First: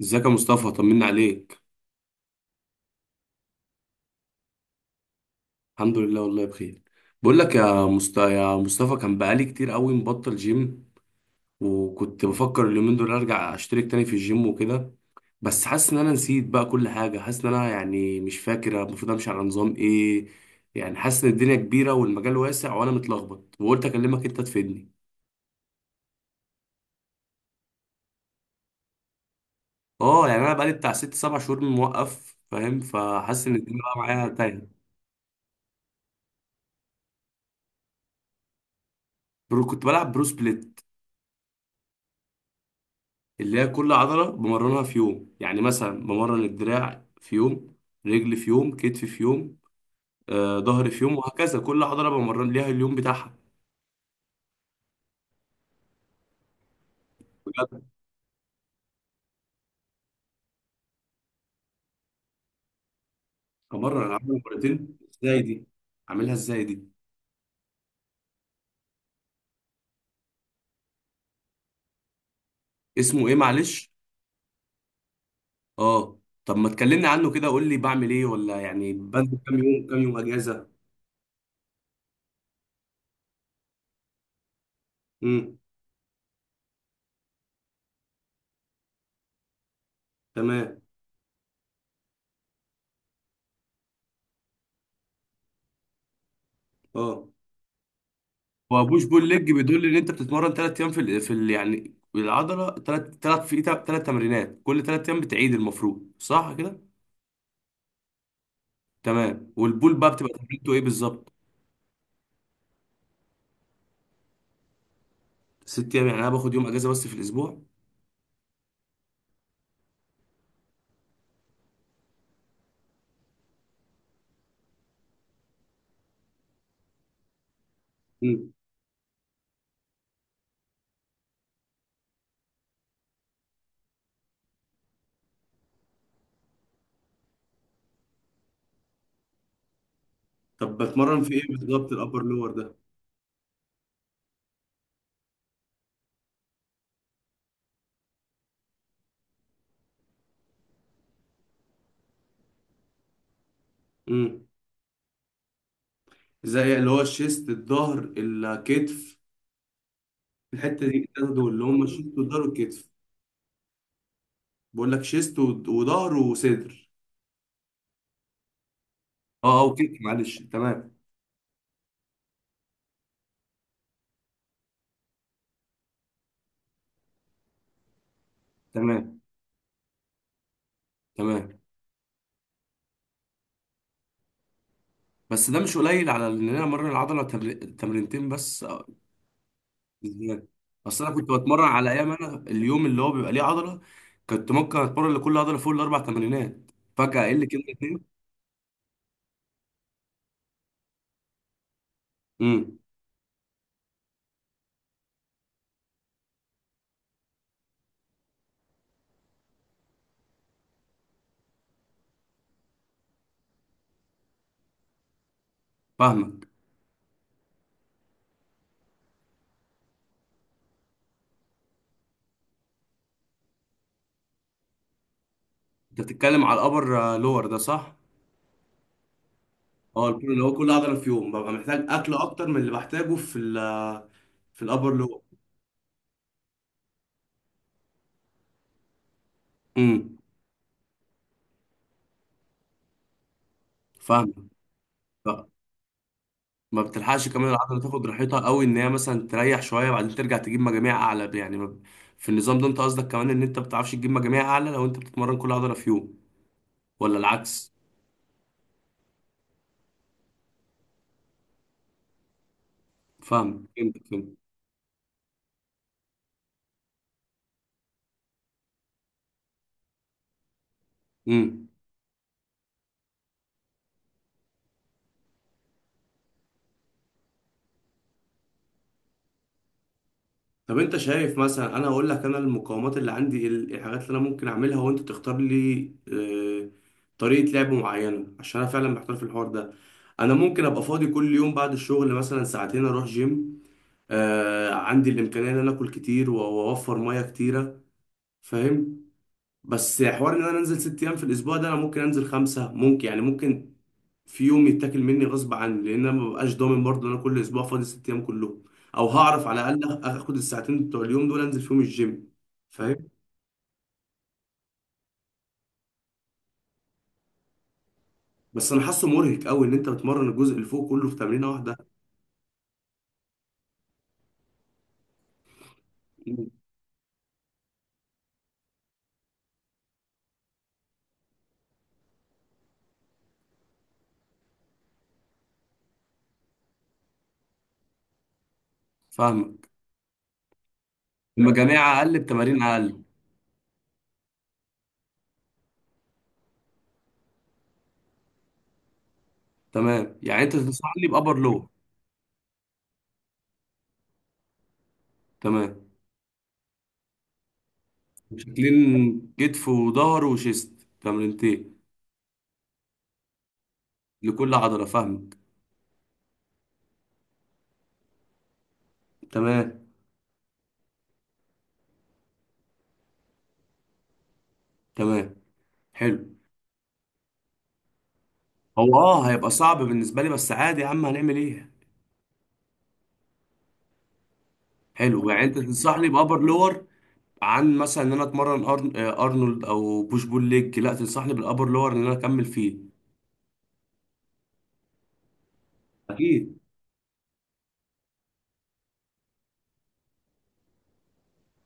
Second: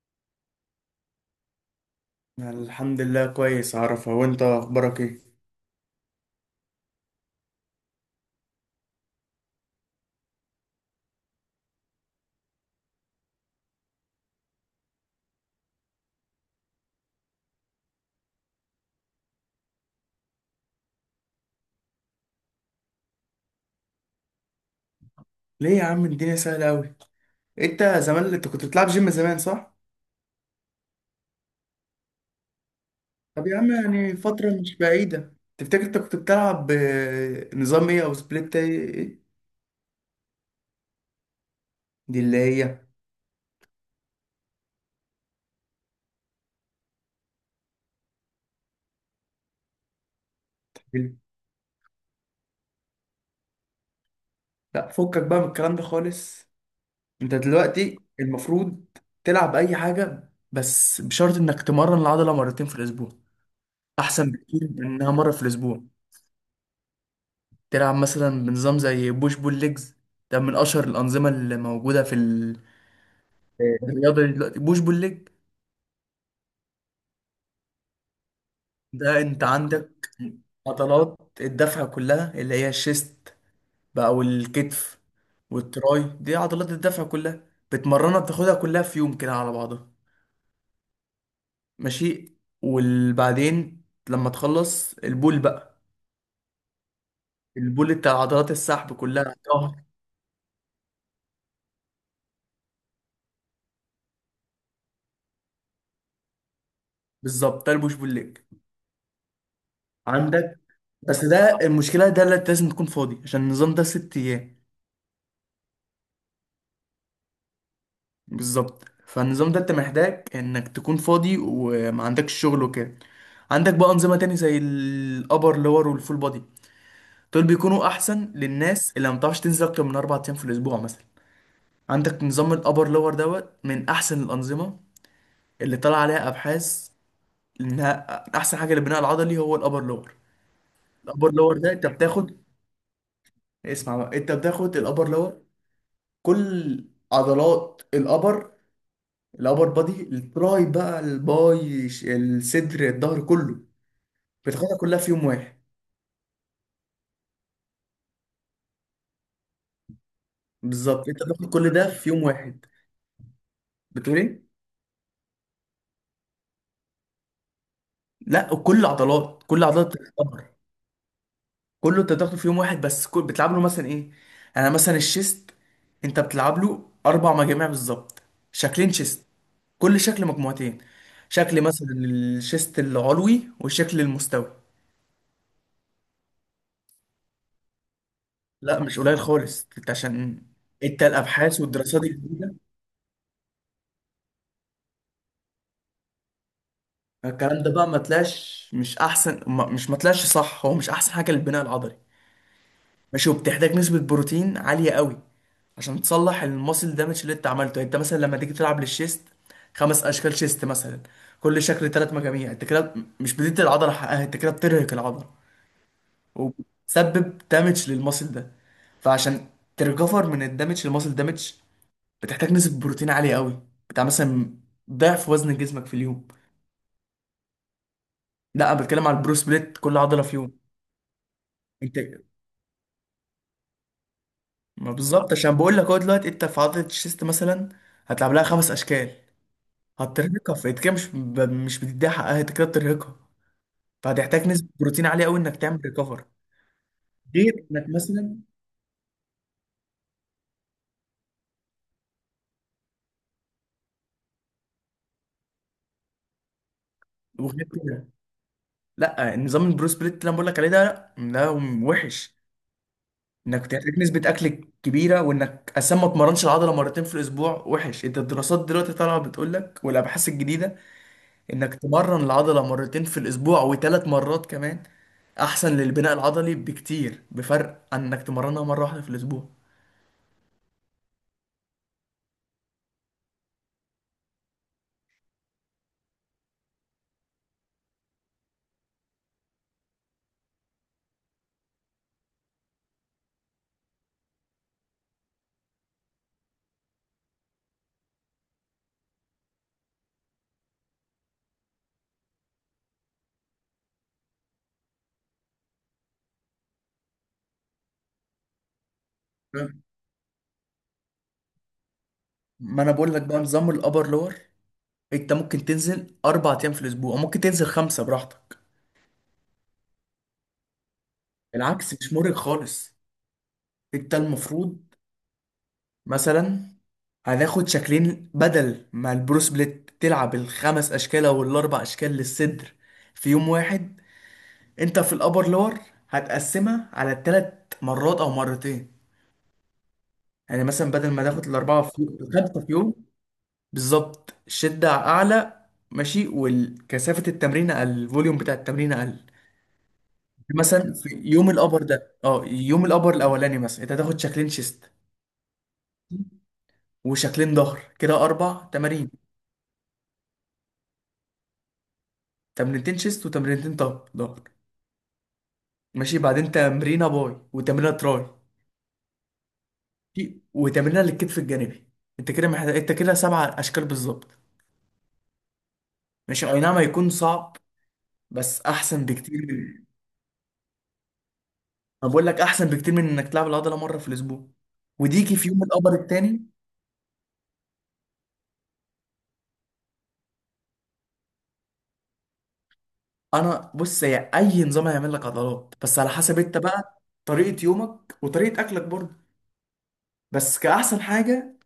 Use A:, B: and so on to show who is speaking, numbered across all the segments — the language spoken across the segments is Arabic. A: ازيك يا مصطفى؟ طمنا عليك.
B: الحمد لله كويس، عارفه. وانت اخبارك ايه؟
A: الحمد لله والله بخير. بقول لك يا مصطفى، كان بقالي كتير قوي مبطل جيم، وكنت بفكر اليومين دول ارجع اشترك تاني في الجيم وكده. بس حاسس ان انا نسيت بقى كل حاجه، حاسس ان انا يعني مش فاكر المفروض امشي على نظام ايه. يعني حاسس ان الدنيا كبيره والمجال واسع وانا متلخبط، وقلت اكلمك انت تفيدني.
B: ليه يا عم؟ الدنيا سهله قوي. انت زمان، انت كنت بتلعب جيم زمان، صح؟
A: اه، يعني انا بقالي بتاع ست سبع شهور موقف، فاهم، فحاسس
B: طب
A: ان
B: يا عم،
A: الدنيا بقى
B: يعني
A: معايا
B: فتره مش
A: تايهه.
B: بعيده تفتكر انت كنت بتلعب نظام ايه او سبليت ايه، إيه؟
A: كنت بلعب برو سبليت،
B: دي اللي هي.
A: اللي هي كل عضلة بمرنها في يوم، يعني مثلا بمرن الدراع في يوم، رجل في يوم، كتف في يوم، ظهر في يوم، وهكذا كل عضلة بمرن ليها اليوم بتاعها.
B: لا، فكك بقى من الكلام ده خالص. انت
A: بجد.
B: دلوقتي المفروض تلعب اي حاجه، بس بشرط انك تمرن العضله مرتين في الاسبوع.
A: أمرن
B: احسن
A: العضلة
B: بكتير من
A: مرتين؟
B: انها مره في
A: ازاي دي؟
B: الاسبوع.
A: أعملها ازاي دي؟
B: تلعب مثلا بنظام زي بوش بول ليجز. ده من اشهر الانظمه اللي موجوده في
A: اسمه ايه معلش؟
B: الرياضه دي دلوقتي، بوش بول ليج.
A: اه. طب ما تكلمني عنه كده، قول لي بعمل ايه، ولا يعني
B: ده
A: بنزل
B: انت
A: كام يوم كام
B: عندك
A: يوم اجازة؟
B: عضلات الدفع كلها اللي هي الشيست بقى والكتف
A: امم.
B: والتراي، دي عضلات الدفع كلها، بتمرنها، بتاخدها كلها في يوم كده على بعضها.
A: تمام.
B: ماشي. وبعدين لما تخلص البول بقى،
A: اه.
B: البول بتاع عضلات
A: هو
B: السحب
A: بوش بول
B: كلها،
A: ليج
B: ظهر.
A: بيدل ان انت بتتمرن ثلاث ايام في ال يعني العضله، ثلاث في ثلاث تمرينات كل ثلاث ايام بتعيد المفروض، صح كده؟
B: بالظبط، ده البوش بول ليج.
A: تمام، والبول بقى بتبقى
B: عندك،
A: تمرينته ايه
B: بس
A: بالظبط؟
B: ده المشكله، ده اللي لازم تكون فاضي، عشان النظام ده 6 ايام.
A: ست ايام؟ يعني انا باخد يوم اجازه بس في الاسبوع.
B: بالظبط، فالنظام ده انت محتاج انك تكون فاضي وما عندكش شغل وكده. عندك بقى انظمه تاني زي الابر لور والفول بودي، دول بيكونوا احسن
A: مم.
B: للناس اللي ما بتعرفش تنزل اكتر من 4 ايام في الاسبوع مثلا. عندك نظام الابر لور دوت من احسن الانظمه اللي طلع عليها ابحاث انها احسن حاجه للبناء العضلي، هو الابر لور.
A: طب بتمرن
B: الابر
A: في ايه
B: لور ده انت
A: بالظبط الابر
B: بتاخد،
A: لور ده؟
B: اسمع بقى، انت بتاخد الابر لور كل عضلات الابر، الابر بادي، التراي بقى، الباي الصدر، الظهر كله،
A: مم.
B: بتاخدها كلها في يوم واحد.
A: زي اللي هو الشيست الظهر الكتف، الحته دي
B: بالظبط، انت
A: التلاتة دول
B: بتاخد
A: اللي
B: كل
A: هم
B: ده في
A: الشيست
B: يوم
A: والظهر
B: واحد.
A: والكتف.
B: بتقول ايه؟
A: بقول لك شيست وظهر وصدر.
B: لا، كل عضلات
A: اه، اه،
B: كل عضلات
A: اوكي معلش،
B: بتتكبر،
A: تمام،
B: كله انت بتاخده في يوم واحد، بس كل بتلعب له مثلا ايه؟ انا مثلا الشيست انت بتلعب له اربع مجاميع بالظبط، شكلين
A: تمام،
B: شيست، كل شكل مجموعتين،
A: تمام.
B: شكل مثلا الشيست العلوي والشكل المستوي.
A: بس ده مش قليل على ان انا امرن العضله تمرينتين بس؟
B: لا مش قليل خالص، انت
A: ازاي؟
B: عشان، انت
A: اصل انا كنت
B: الابحاث
A: بتمرن على
B: والدراسات
A: ايام، انا
B: الجديده،
A: اليوم اللي هو بيبقى ليه عضله كنت ممكن اتمرن لكل عضله فوق الاربع تمرينات، فجاه اقل كده
B: الكلام ده بقى ما
A: اتنين.
B: طلعش، مش احسن ما- مش ما طلعش صح، هو مش احسن حاجه للبناء العضلي.
A: امم.
B: ماشي، وبتحتاج نسبه بروتين عاليه قوي عشان تصلح الماسل دامج اللي انت عملته. يعني انت مثلا لما تيجي تلعب للشيست خمس اشكال شيست مثلا، كل شكل ثلاث مجاميع، انت كده مش بتدي العضله حقها، انت كده بترهق العضله
A: فاهمك.
B: وبتسبب دامج للماسل ده. فعشان تريكفر من الدامج للماسل دامج بتحتاج نسبه بروتين عاليه قوي، بتاع مثلا ضعف وزن جسمك في
A: انت
B: اليوم.
A: بتتكلم على الابر لور ده، صح؟
B: لا، انا بتكلم على البرو سبليت، كل
A: اه،
B: عضله
A: البول
B: في
A: اللي هو
B: يوم.
A: كل عضله في يوم ببقى محتاج
B: انت
A: اكل اكتر من اللي بحتاجه في
B: ما
A: الابر لور.
B: بالظبط، عشان بقول لك هو دلوقتي انت في عضله الشيست مثلا هتلعب لها خمس اشكال،
A: امم.
B: هترهقها، فانت كده مش بتديها حقها، انت كده بترهقها.
A: فاهمك.
B: فهتحتاج نسبه بروتين عاليه
A: ف-
B: قوي انك تعمل ريكفر،
A: ما بتلحقش كمان
B: غير
A: العضله
B: انك
A: تاخد
B: مثلا،
A: راحتها قوي، ان هي مثلا تريح شويه بعدين ترجع تجيب مجاميع اعلى، يعني ما ب- في النظام ده انت قصدك كمان ان انت ما بتعرفش تجيب مجاميع اعلى لو انت بتتمرن كل عضله في يوم، ولا
B: وغير
A: العكس؟
B: كده، لا، نظام البرو سبليت اللي انا بقول لك عليه ده، لا، ده وحش انك
A: فاهم، فهمت،
B: بتحتاج نسبه
A: فهمت.
B: اكل كبيره، وانك اصلا ما اتمرنش العضله مرتين في الاسبوع وحش. انت الدراسات دلوقتي طالعه بتقول لك، والابحاث الجديده،
A: امم.
B: انك تمرن العضلة مرتين في الاسبوع وثلاث مرات كمان احسن للبناء العضلي بكتير، بفرق عن انك تمرنها مرة واحدة في الاسبوع.
A: طب انت شايف، مثلا انا اقول لك انا المقاومات اللي عندي، الحاجات اللي انا ممكن اعملها، وانت تختار لي آه، طريقة لعب معينة، عشان انا فعلا محتار في الحوار ده. انا ممكن ابقى فاضي كل يوم بعد الشغل مثلا ساعتين اروح جيم، عندي الامكانية ان انا اكل كتير واوفر مية كتيرة، فاهم. بس حوار ان انا انزل ست ايام في الاسبوع ده، انا ممكن انزل خمسه ممكن، يعني ممكن في يوم يتاكل مني غصب عني لان انا مبقاش ضامن برضه ان انا كل اسبوع فاضي ست ايام كلهم، او هعرف على
B: تمام.
A: الاقل اخد الساعتين بتوع اليوم دول انزل فيهم الجيم،
B: ما انا
A: فاهم.
B: بقول لك بقى نظام الابر لور. انت ممكن تنزل 4 ايام في الاسبوع، وممكن تنزل خمسة براحتك.
A: بس انا حاسه مرهق قوي ان انت بتمرن الجزء اللي فوق كله في تمرينه واحده.
B: بالعكس، مش مرهق خالص. انت المفروض مثلا، هناخد شكلين بدل ما البرو سبليت تلعب الخمس اشكال او الاربع اشكال للصدر في يوم واحد، انت في الابر لور هتقسمها على ثلاث مرات او مرتين.
A: فاهمك.
B: يعني مثلا بدل ما تاخد الأربعة في
A: المجاميع
B: يوم،
A: اقل
B: الخمسة
A: بتمارين
B: في يوم،
A: اقل.
B: بالظبط الشدة أعلى، ماشي، والكثافة التمرين أقل، الفوليوم بتاع التمرين أقل.
A: تمام، يعني انت
B: مثلا
A: تنصحني
B: في
A: بابر
B: يوم
A: لور.
B: الأبر ده، اه، يوم الأبر الأولاني مثلا أنت هتاخد شكلين شيست
A: تمام.
B: وشكلين ظهر، كده أربع تمارين،
A: شكلين كتف وظهر وشيست، تمرينتين
B: تمرينتين شيست وتمرينتين طب ظهر،
A: لكل عضله، فاهمك.
B: ماشي. بعدين تمرينة باي وتمرينة تراي
A: تمام،
B: وتمرينة للكتف الجانبي. أنت كده محتاج، أنت كده سبع أشكال بالظبط.
A: تمام، حلو.
B: ماشي، أي نعم هيكون صعب، بس
A: هو
B: أحسن بكتير.
A: هيبقى صعب بالنسبه لي، بس عادي يا عم، هنعمل ايه.
B: انا بقول لك احسن بكتير من انك تلعب العضله مره في الاسبوع،
A: حلو،
B: وديكي
A: يعني
B: في
A: انت
B: يوم القبر
A: تنصحني بابر
B: التاني.
A: لور، عن مثلا ان انا اتمرن أرن... آه، ارنولد او بوش بول ليج؟ لا، تنصحني بالابر لور ان انا اكمل فيه.
B: انا بص، هي اي نظام هيعمل لك عضلات، بس على حسب انت
A: اكيد.
B: بقى طريقه يومك وطريقه اكلك برضه. بس كاحسن حاجه،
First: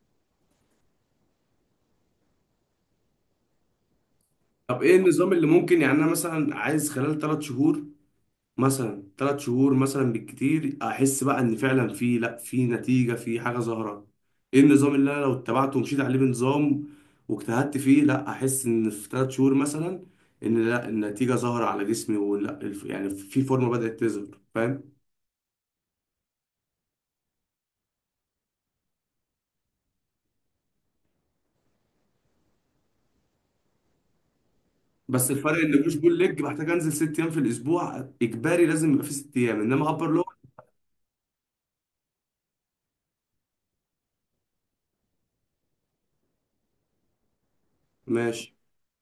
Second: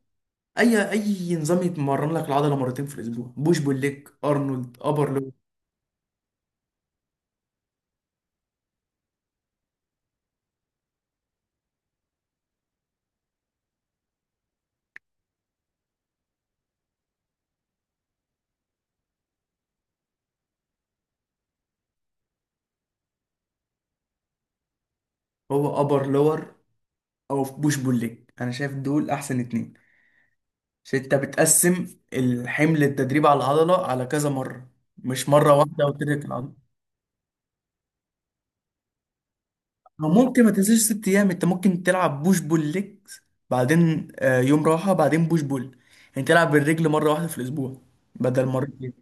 B: اي نظام يتمرن لك العضله مرتين في الاسبوع، بوش بول ليج، ارنولد،
A: طب ايه
B: ابر
A: النظام
B: لور.
A: اللي ممكن، يعني انا مثلا عايز خلال ثلاث شهور، مثلا ثلاث شهور مثلا بالكتير، احس بقى ان فعلا في، لا، في نتيجه، في حاجه ظاهره، ايه النظام اللي انا لو اتبعته ومشيت عليه بنظام واجتهدت فيه، لا احس ان في ثلاث شهور مثلا ان، لا، النتيجه ظاهره على جسمي، ولا يعني في فورمه بدات تظهر، فاهم؟
B: هو ابر لور او بوش بول ليج، انا شايف دول احسن اتنين، عشان انت بتقسم الحمل التدريب على العضله على كذا مره، مش
A: بس
B: مره
A: الفرق ان
B: واحده
A: بوش بول
B: وتدرك
A: ليج
B: العضله.
A: محتاج انزل ست ايام في الاسبوع اجباري، لازم يبقى في ست ايام، انما ابر
B: أو
A: لور.
B: ممكن ما تنزلش 6 ايام، انت ممكن تلعب بوش بول ليجز، بعدين يوم راحه، بعدين بوش بول، يعني تلعب بالرجل مره واحده في الاسبوع بدل
A: ماشي.
B: مرتين.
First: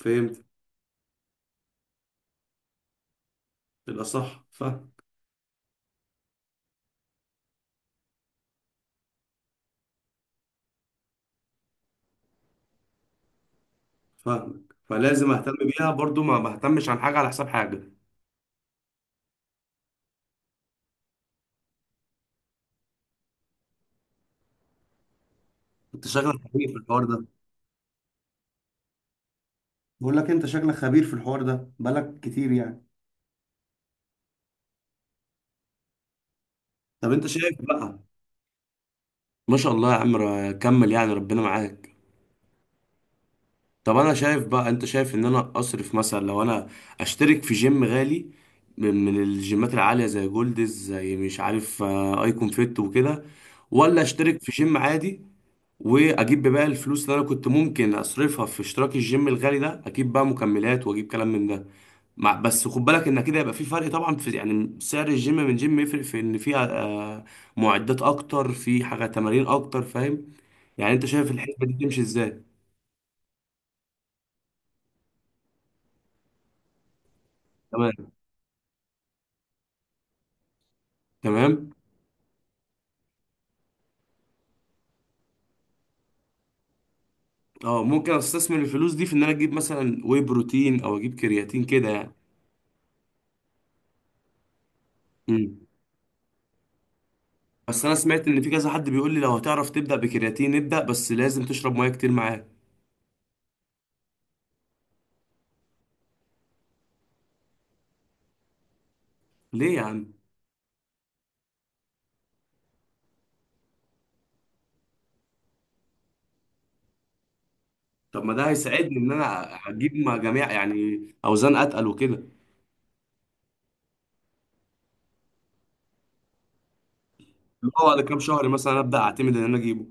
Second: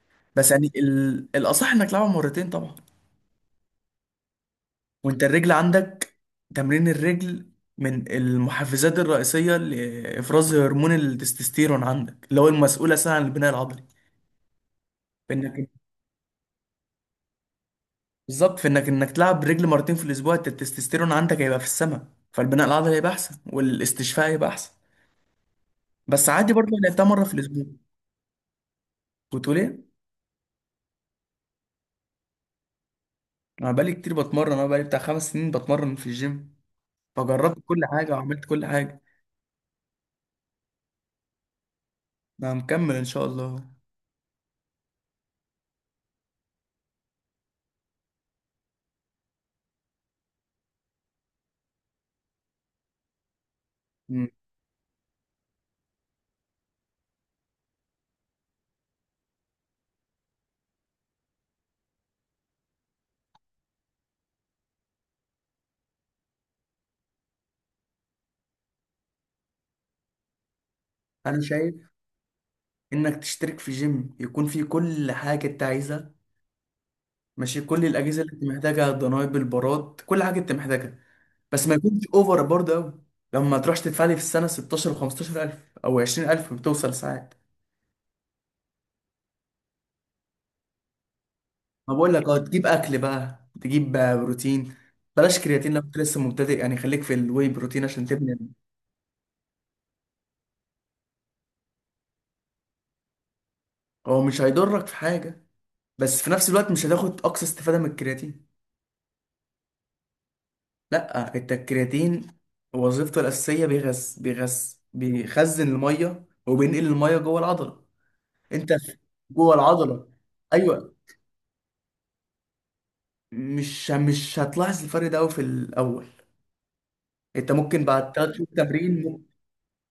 A: فهمت.
B: بس يعني الاصح انك تلعبها مرتين طبعا.
A: بالاصح، فاهم.
B: وانت الرجل عندك، تمرين الرجل من المحفزات الرئيسيه لافراز هرمون التستوستيرون عندك، اللي هو المسؤول اساسا عن البناء العضلي.
A: فاهمك، فلازم اهتم
B: فانك،
A: بيها برضو، ما بهتمش عن حاجه على حساب حاجه.
B: بالظبط، فانك انك تلعب بالرجل مرتين في الاسبوع، انت التستوستيرون عندك هيبقى في السماء، فالبناء العضلي هيبقى احسن والاستشفاء هيبقى احسن.
A: كنت
B: بس
A: شاغل
B: عادي
A: دماغي
B: برضه،
A: في
B: أنا
A: الحوار
B: لعبتها
A: ده.
B: مره في الاسبوع. كنت بقول ايه؟
A: بقول لك انت شكلك خبير في الحوار ده، بقالك كتير يعني.
B: انا بقالي كتير بتمرن، انا بقالي بتاع 5 سنين بتمرن في الجيم،
A: طب انت شايف
B: فجربت كل
A: بقى.
B: حاجه وعملت كل حاجه.
A: ما شاء الله يا عم، كمل يعني، ربنا معاك.
B: انا مكمل ان شاء الله.
A: طب انا شايف بقى، انت شايف ان انا اصرف مثلا، لو انا اشترك في جيم غالي، من الجيمات العالية، زي جولدز، زي مش عارف، ايكون فيت وكده، ولا
B: مم.
A: اشترك في جيم عادي، واجيب بقى الفلوس اللي انا كنت ممكن اصرفها في اشتراك الجيم الغالي ده، اجيب بقى مكملات واجيب كلام من ده. مع بس خد بالك ان كده يبقى في فرق طبعا، في يعني سعر الجيم من جيم يفرق في ان فيها معدات اكتر، في حاجه تمارين اكتر، فاهم. يعني انت شايف
B: انا
A: الحسبه دي
B: شايف
A: تمشي ازاي؟
B: انك تشترك في جيم يكون فيه كل حاجه انت عايزها، ماشي، كل
A: تمام،
B: الاجهزه اللي انت محتاجها، الدنابل، البارات، كل حاجه انت محتاجها. بس
A: تمام.
B: ما يكونش اوفر برضه قوي، لما تروحش تدفع لي في السنه 16 و 15,000 او 20,000، بتوصل ساعات.
A: اه، ممكن استثمر الفلوس دي في ان انا اجيب مثلا واي بروتين، او اجيب كرياتين كده
B: ما
A: يعني.
B: بقول لك اه، تجيب اكل بقى، تجيب بروتين. بلاش
A: امم.
B: كرياتين لو انت لسه مبتدئ، يعني خليك في الواي
A: بس
B: بروتين
A: انا
B: عشان
A: سمعت
B: تبني.
A: ان في كذا حد بيقول لي لو هتعرف تبدا بكرياتين، ابدا، بس لازم تشرب ميه كتير معاه.
B: هو مش هيضرك في حاجه، بس في نفس الوقت مش هتاخد اقصى استفاده من الكرياتين.
A: ليه يا عم؟
B: لا، انت الكرياتين وظيفته الاساسيه بيغذي، بيخزن الميه وبينقل الميه جوه العضله.
A: طب ما ده
B: انت
A: هيساعدني
B: في-
A: ان انا
B: جوه
A: اجيب
B: العضله،
A: مع جميع
B: ايوه.
A: يعني اوزان اتقل وكده؟
B: مش هتلاحظ الفرق ده أوي في الاول. انت
A: اللي
B: ممكن
A: هو بعد
B: بعد
A: كام
B: 3
A: شهر
B: شهور
A: مثلا ابدا
B: تمرين
A: اعتمد ان انا اجيبه؟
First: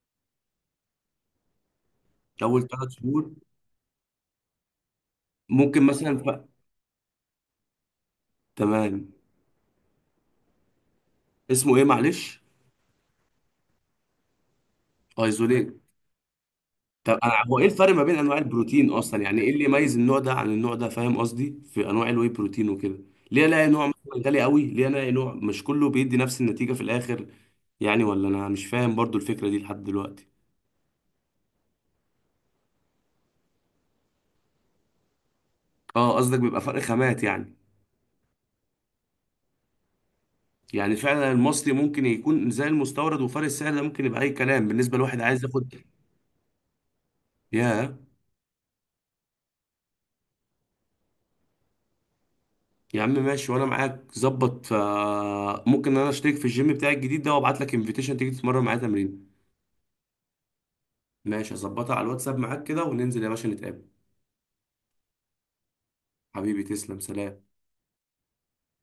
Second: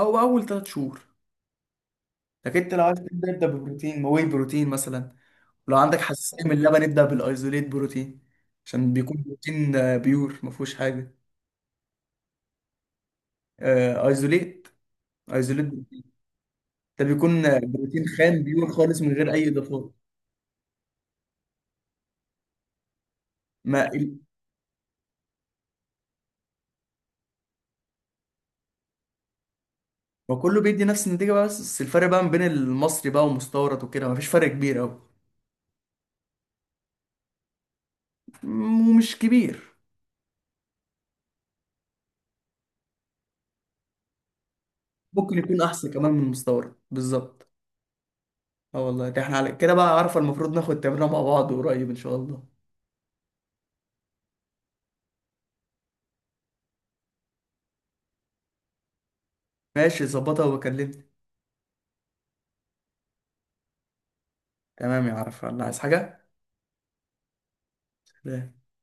B: او اول 3 شهور.
A: اول
B: لكن انت لو
A: ثلاث
B: عايز
A: شهور.
B: تبدا، ابدا ببروتين، واي بروتين مثلا. لو
A: ممكن
B: عندك
A: مثلا
B: حساسيه من اللبن، ابدا بالايزوليت بروتين، عشان
A: تمام.
B: بيكون بروتين بيور ما فيهوش حاجه.
A: اسمه ايه معلش؟
B: ايزوليت. ايزوليت
A: ايزوليت.
B: ده
A: طب
B: بيكون
A: هو ايه الفرق ما
B: بروتين
A: بين انواع
B: خام بيور
A: البروتين
B: خالص من
A: اصلا،
B: غير
A: يعني
B: اي
A: ايه اللي
B: اضافات.
A: يميز النوع ده عن النوع ده، فاهم قصدي، في انواع الواي بروتين وكده، ليه الاقي
B: ما
A: نوع
B: ال-
A: مثلا غالي قوي، ليه الاقي نوع، مش كله بيدي نفس النتيجة في الاخر يعني؟ ولا انا مش فاهم برضو الفكرة دي لحد دلوقتي.
B: ما كله بيدي نفس النتيجه بقى، بس الفرق بقى ما بين المصري بقى والمستورد وكده ما فيش فرق كبير قوي،
A: اه، قصدك بيبقى فرق خامات يعني.
B: ومش كبير،
A: يعني فعلا المصري ممكن يكون زي المستورد، وفرق السعر ده ممكن يبقى اي كلام بالنسبة لواحد
B: ممكن
A: عايز
B: يكون
A: ياخد.
B: احسن كمان من المستورد، بالظبط.
A: ياه.
B: اه والله، ده احنا على كده بقى، عارفه المفروض ناخد تمرينه مع بعض قريب ان شاء الله.
A: يا عم ماشي، وانا معاك ظبط، فممكن انا اشترك في الجيم بتاعي الجديد ده وابعت لك انفيتيشن تيجي تتمرن معايا تمرين.
B: ماشي، ظبطها وبكلمك.
A: ماشي، هظبطها على الواتساب معاك كده وننزل يا باشا نتقابل.
B: تمام يا عرفة، الله، عايز حاجة؟
A: حبيبي تسلم، سلام.
B: لا.